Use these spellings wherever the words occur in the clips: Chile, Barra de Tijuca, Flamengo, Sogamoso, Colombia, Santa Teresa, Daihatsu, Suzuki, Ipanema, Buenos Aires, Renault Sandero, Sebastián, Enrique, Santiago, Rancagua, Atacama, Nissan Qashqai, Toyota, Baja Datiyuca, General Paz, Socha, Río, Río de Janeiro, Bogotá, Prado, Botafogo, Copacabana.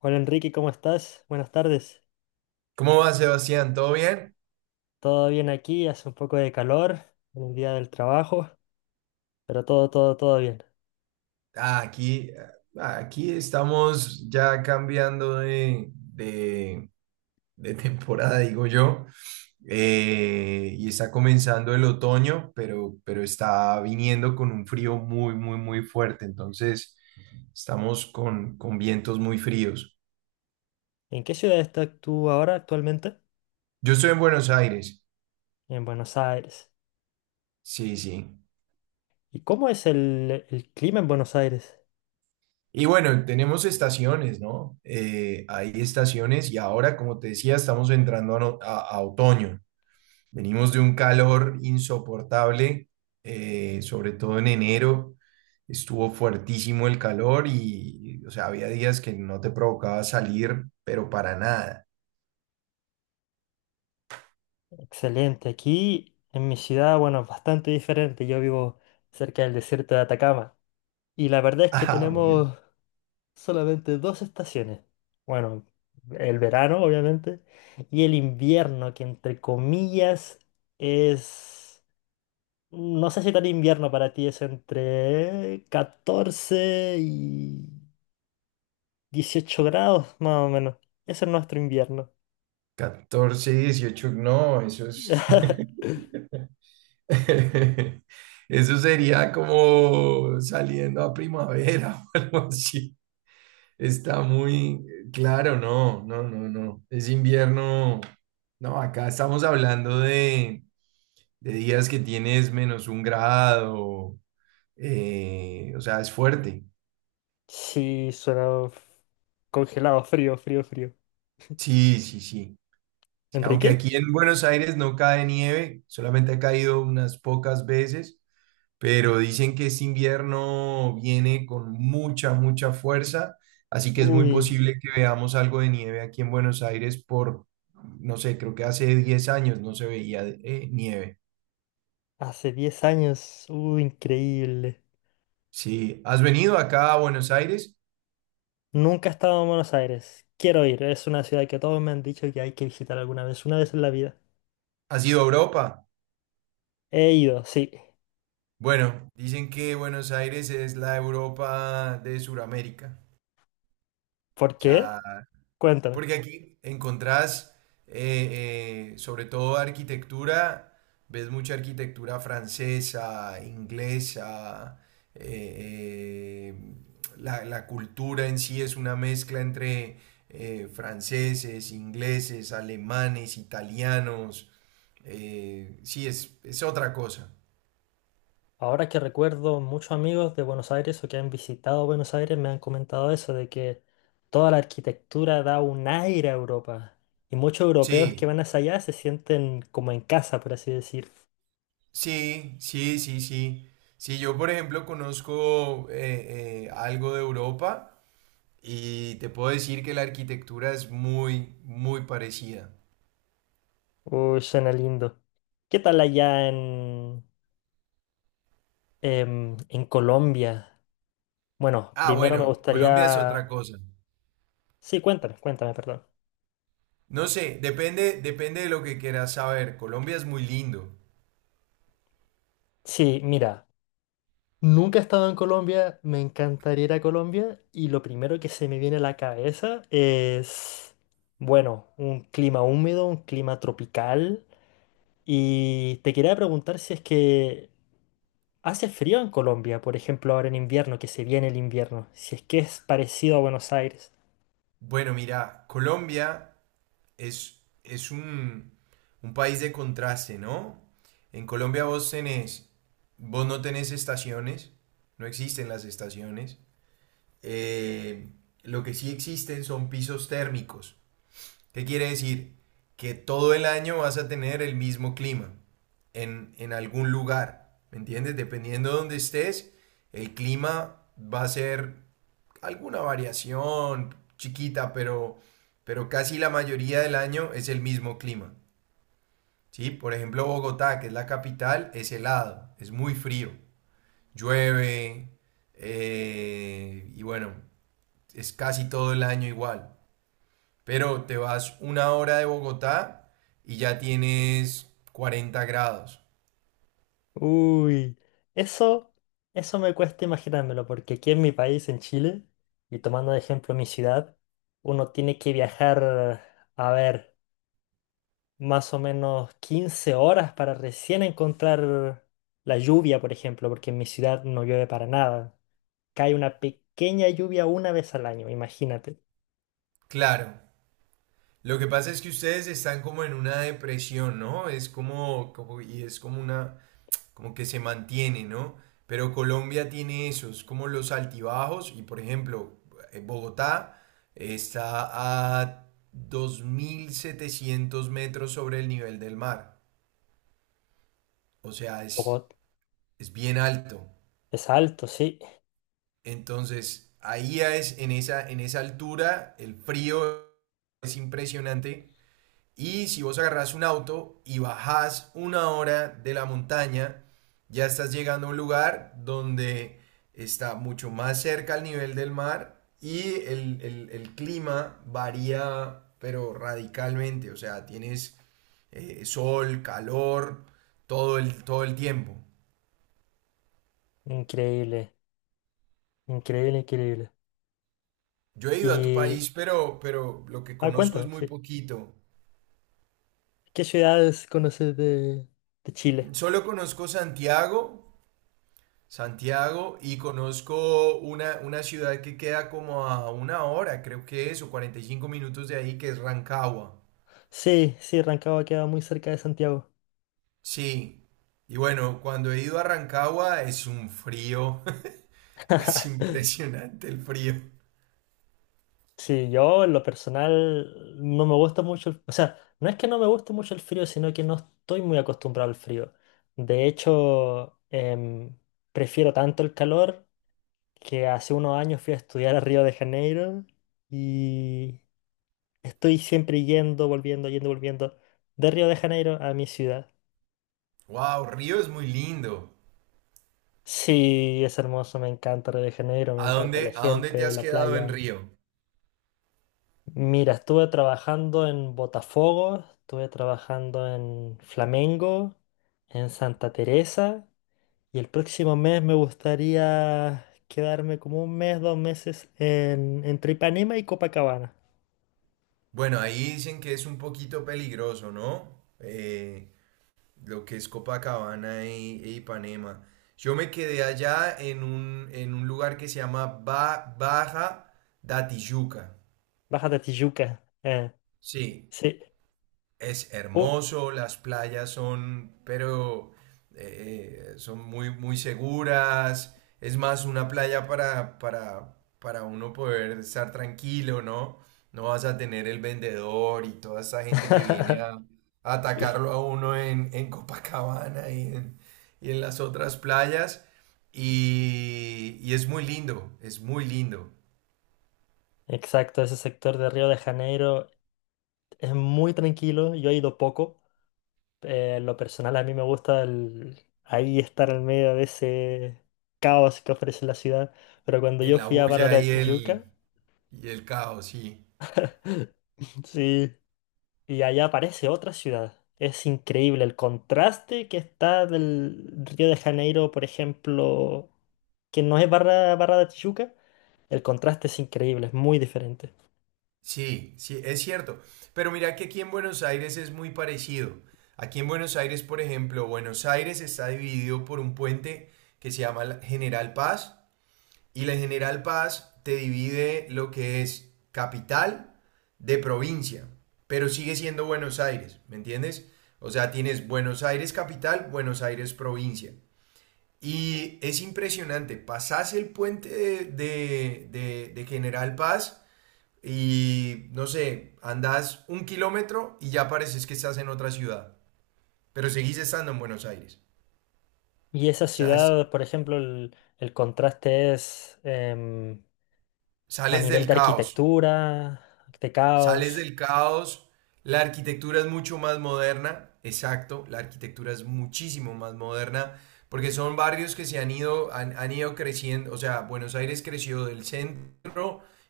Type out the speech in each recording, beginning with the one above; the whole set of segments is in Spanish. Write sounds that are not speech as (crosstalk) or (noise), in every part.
Hola Enrique, ¿cómo estás? Buenas tardes. ¿Cómo va, Sebastián? ¿Todo bien? Todo bien aquí, hace un poco de calor en el día del trabajo, pero todo bien. Ah, aquí, ah, aquí estamos ya cambiando de temporada, digo yo. Y está comenzando el otoño, pero está viniendo con un frío muy, muy, muy fuerte, entonces estamos con vientos muy fríos. ¿En qué ciudad estás tú ahora actualmente? Yo estoy en Buenos Aires, En Buenos Aires. sí, sí. ¿Y cómo es el clima en Buenos Aires? Y bueno, tenemos estaciones, ¿no? Hay estaciones y ahora, como te decía, estamos entrando a no- a otoño. Venimos de un calor insoportable, sobre todo en enero. Estuvo fuertísimo el calor y, o sea, había días que no te provocaba salir, pero para nada. (laughs) Excelente. Aquí en mi ciudad, bueno, es bastante diferente. Yo vivo cerca del desierto de Atacama. Y la verdad es que Ah, bueno, tenemos solamente dos estaciones. Bueno, el verano, obviamente, y el invierno, que entre comillas es... No sé si tan invierno para ti, es entre 14 y 18 grados, más o menos. Ese es nuestro invierno. 14, 18, no, eso es (laughs) (laughs) eso sería como saliendo a primavera (laughs) o algo así. Está muy claro, no, no, no, no. Es invierno. No, acá estamos hablando de días que tienes menos un grado, o sea, es fuerte. Sí, suena congelado, frío, frío, frío. Sí, sí, sí, sí. Aunque ¿Enrique? aquí en Buenos Aires no cae nieve, solamente ha caído unas pocas veces, pero dicen que este invierno viene con mucha, mucha fuerza, así que es muy Uy, posible que veamos algo de nieve aquí en Buenos Aires por, no sé, creo que hace 10 años no se veía nieve. hace 10 años. Uy, increíble. Sí, ¿has venido acá a Buenos Aires? Nunca he estado en Buenos Aires. Quiero ir. Es una ciudad que todos me han dicho que hay que visitar alguna vez, una vez en la vida. ¿Has ido a Europa? He ido, sí. Bueno, dicen que Buenos Aires es la Europa de Sudamérica. ¿Por O sea, qué? Cuéntame. porque aquí encontrás, sobre todo arquitectura, ves mucha arquitectura francesa, inglesa, eh, eh, la cultura en sí es una mezcla entre franceses, ingleses, alemanes, italianos. Sí, es otra cosa. Ahora que recuerdo, muchos amigos de Buenos Aires o que han visitado Buenos Aires me han comentado eso, de que toda la arquitectura da un aire a Europa. Y muchos europeos Sí. que van hacia allá se sienten como en casa, por así decir. Sí, sí, sí, sí. Sí, yo por ejemplo conozco algo de Europa y te puedo decir que la arquitectura es muy, muy parecida. Uy, suena lindo. ¿Qué tal allá en, en Colombia? Bueno, Ah, primero me bueno, Colombia es gustaría... otra cosa. Sí, cuéntame, cuéntame, perdón. No sé, depende de lo que quieras saber. Colombia es muy lindo. Sí, mira, nunca he estado en Colombia, me encantaría ir a Colombia y lo primero que se me viene a la cabeza es, bueno, un clima húmedo, un clima tropical y te quería preguntar si es que hace frío en Colombia, por ejemplo, ahora en invierno, que se viene el invierno, si es que es parecido a Buenos Aires. Bueno, mira, Colombia es un país de contraste, ¿no? En Colombia vos no tenés estaciones, no existen las estaciones. Eh, lo que sí existen son pisos térmicos. ¿Qué quiere decir? Que todo el año vas a tener el mismo clima en algún lugar. ¿Me entiendes? Dependiendo de donde estés, el clima va a ser alguna variación chiquita, pero casi la mayoría del año es el mismo clima. ¿Sí? Por ejemplo, Bogotá, que es la capital, es helado, es muy frío, llueve, y bueno, es casi todo el año igual. Pero te vas una hora de Bogotá y ya tienes 40 grados. Uy, eso, eso me cuesta imaginármelo, porque aquí en mi país, en Chile, y tomando de ejemplo mi ciudad, uno tiene que viajar, a ver, más o menos 15 horas para recién encontrar la lluvia, por ejemplo, porque en mi ciudad no llueve para nada. Cae una pequeña lluvia una vez al año, imagínate. Claro, lo que pasa es que ustedes están como en una depresión, ¿no? Es como es como una, como que se mantiene, ¿no? Pero Colombia tiene esos, como los altibajos, y por ejemplo, Bogotá está a 2700 metros sobre el nivel del mar. O sea, es, Bogot es bien alto. es alto, sí. Entonces, ahí es en esa altura, el frío es impresionante. Y si vos agarrás un auto y bajás una hora de la montaña, ya estás llegando a un lugar donde está mucho más cerca al nivel del mar y el clima varía, pero radicalmente. O sea, tienes sol, calor, todo el tiempo. Increíble, increíble, increíble. Yo he ido a tu Y, país, pero lo que ah, conozco es cuéntame, muy sí. poquito. ¿Qué ciudades conoces de Chile? Solo conozco Santiago, Santiago, y conozco una ciudad que queda como a una hora, creo que es, o 45 minutos de ahí, que es Rancagua. Sí, sí, Rancagua queda muy cerca de Santiago. Sí. Y bueno, cuando he ido a Rancagua es un frío. (laughs) Es (laughs) impresionante el frío. Sí, yo en lo personal no me gusta mucho, o sea, no es que no me guste mucho el frío, sino que no estoy muy acostumbrado al frío. De hecho, prefiero tanto el calor, que hace unos años fui a estudiar a Río de Janeiro y estoy siempre yendo, volviendo de Río de Janeiro a mi ciudad. Wow, Río es muy lindo. Sí, es hermoso, me encanta Río de Janeiro, me encanta la A dónde te gente, has la quedado en playa. Río? Mira, estuve trabajando en Botafogo, estuve trabajando en Flamengo, en Santa Teresa y el próximo mes me gustaría quedarme como un mes, dos meses en, entre Ipanema y Copacabana. Bueno, ahí dicen que es un poquito peligroso, ¿no? Lo que es Copacabana e Ipanema. Yo me quedé allá en un lugar que se llama Baja Datiyuca. Baja de Tijuca. Sí, Sí. es Uy. hermoso, las playas son, pero son muy, muy seguras. Es más, una playa para uno poder estar tranquilo, ¿no? No vas a tener el vendedor y toda esa gente que viene (laughs) a atacarlo a uno en Copacabana y en las otras playas. Y es muy lindo, es muy lindo. Exacto, ese sector de Río de Janeiro es muy tranquilo, yo he ido poco. En lo personal a mí me gusta ahí estar en medio de ese caos que ofrece la ciudad. Pero cuando En yo la fui a bulla y Paratachiyuca, el, y el caos, sí. (laughs) sí, y allá aparece otra ciudad. Es increíble el contraste que está del Río de Janeiro, por ejemplo, que no es Barra, Barra de Tijuca. El contraste es increíble, es muy diferente. Sí, sí, es cierto. Pero mira que aquí en Buenos Aires es muy parecido. Aquí en Buenos Aires, por ejemplo, Buenos Aires está dividido por un puente que se llama la General Paz y la General Paz te divide lo que es capital de provincia, pero sigue siendo Buenos Aires, ¿me entiendes? O sea, tienes Buenos Aires capital, Buenos Aires provincia. Y es impresionante, pasás el puente de General Paz y no sé, andás un kilómetro y ya pareces que estás en otra ciudad, pero seguís estando en Buenos Aires. Y esa O sea, ciudad, por ejemplo, el contraste es a sales nivel del de caos, arquitectura, de caos. sales del caos, la arquitectura es mucho más moderna, exacto, la arquitectura es muchísimo más moderna, porque son barrios que se han ido, han ido creciendo, o sea, Buenos Aires creció del centro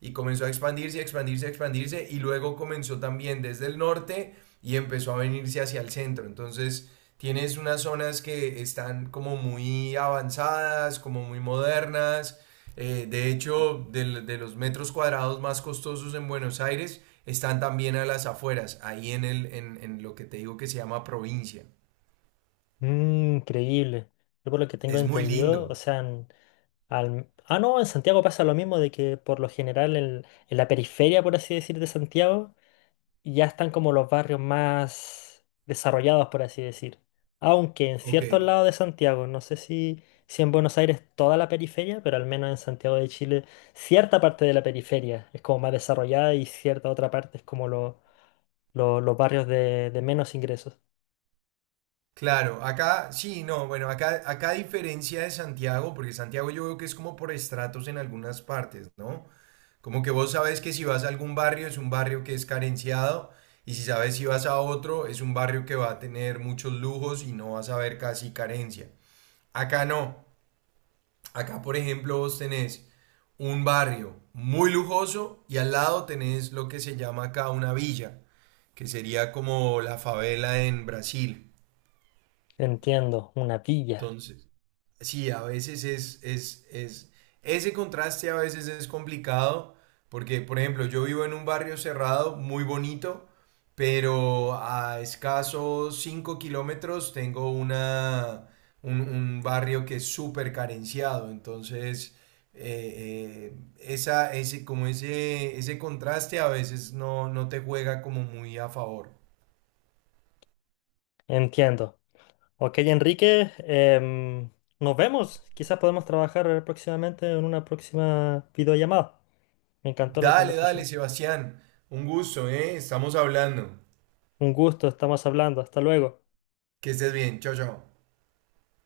y comenzó a expandirse, expandirse y luego comenzó también desde el norte y empezó a venirse hacia el centro. Entonces tienes unas zonas que están como muy avanzadas, como muy modernas. De hecho, los metros cuadrados más costosos en Buenos Aires están también a las afueras, ahí en lo que te digo que se llama provincia. Mm, increíble. Yo por lo que tengo Es muy entendido, o lindo. sea, no, en Santiago pasa lo mismo de que por lo general en la periferia, por así decir, de Santiago, ya están como los barrios más desarrollados, por así decir. Aunque en Ok. ciertos lados de Santiago, no sé si, si en Buenos Aires toda la periferia, pero al menos en Santiago de Chile, cierta parte de la periferia es como más desarrollada y cierta otra parte es como los barrios de menos ingresos. Claro, acá sí, no, bueno, acá a diferencia de Santiago, porque Santiago yo veo que es como por estratos en algunas partes, ¿no? Como que vos sabes que si vas a algún barrio es un barrio que es carenciado y si sabes si vas a otro es un barrio que va a tener muchos lujos y no vas a ver casi carencia. Acá no, acá por ejemplo vos tenés un barrio muy lujoso y al lado tenés lo que se llama acá una villa, que sería como la favela en Brasil. Entiendo, una villa. Entonces sí, a veces ese contraste a veces es complicado, porque, por ejemplo, yo vivo en un barrio cerrado, muy bonito, pero a escasos 5 kilómetros tengo un barrio que es súper carenciado, entonces esa, ese, como ese contraste a veces no, no te juega como muy a favor. Entiendo. Ok, Enrique, nos vemos. Quizás podemos trabajar próximamente en una próxima videollamada. Me encantó la Dale, dale, conversación. Sebastián, un gusto, ¿eh? Estamos hablando. Un gusto, estamos hablando. Hasta luego. Que estés bien, chao, chao.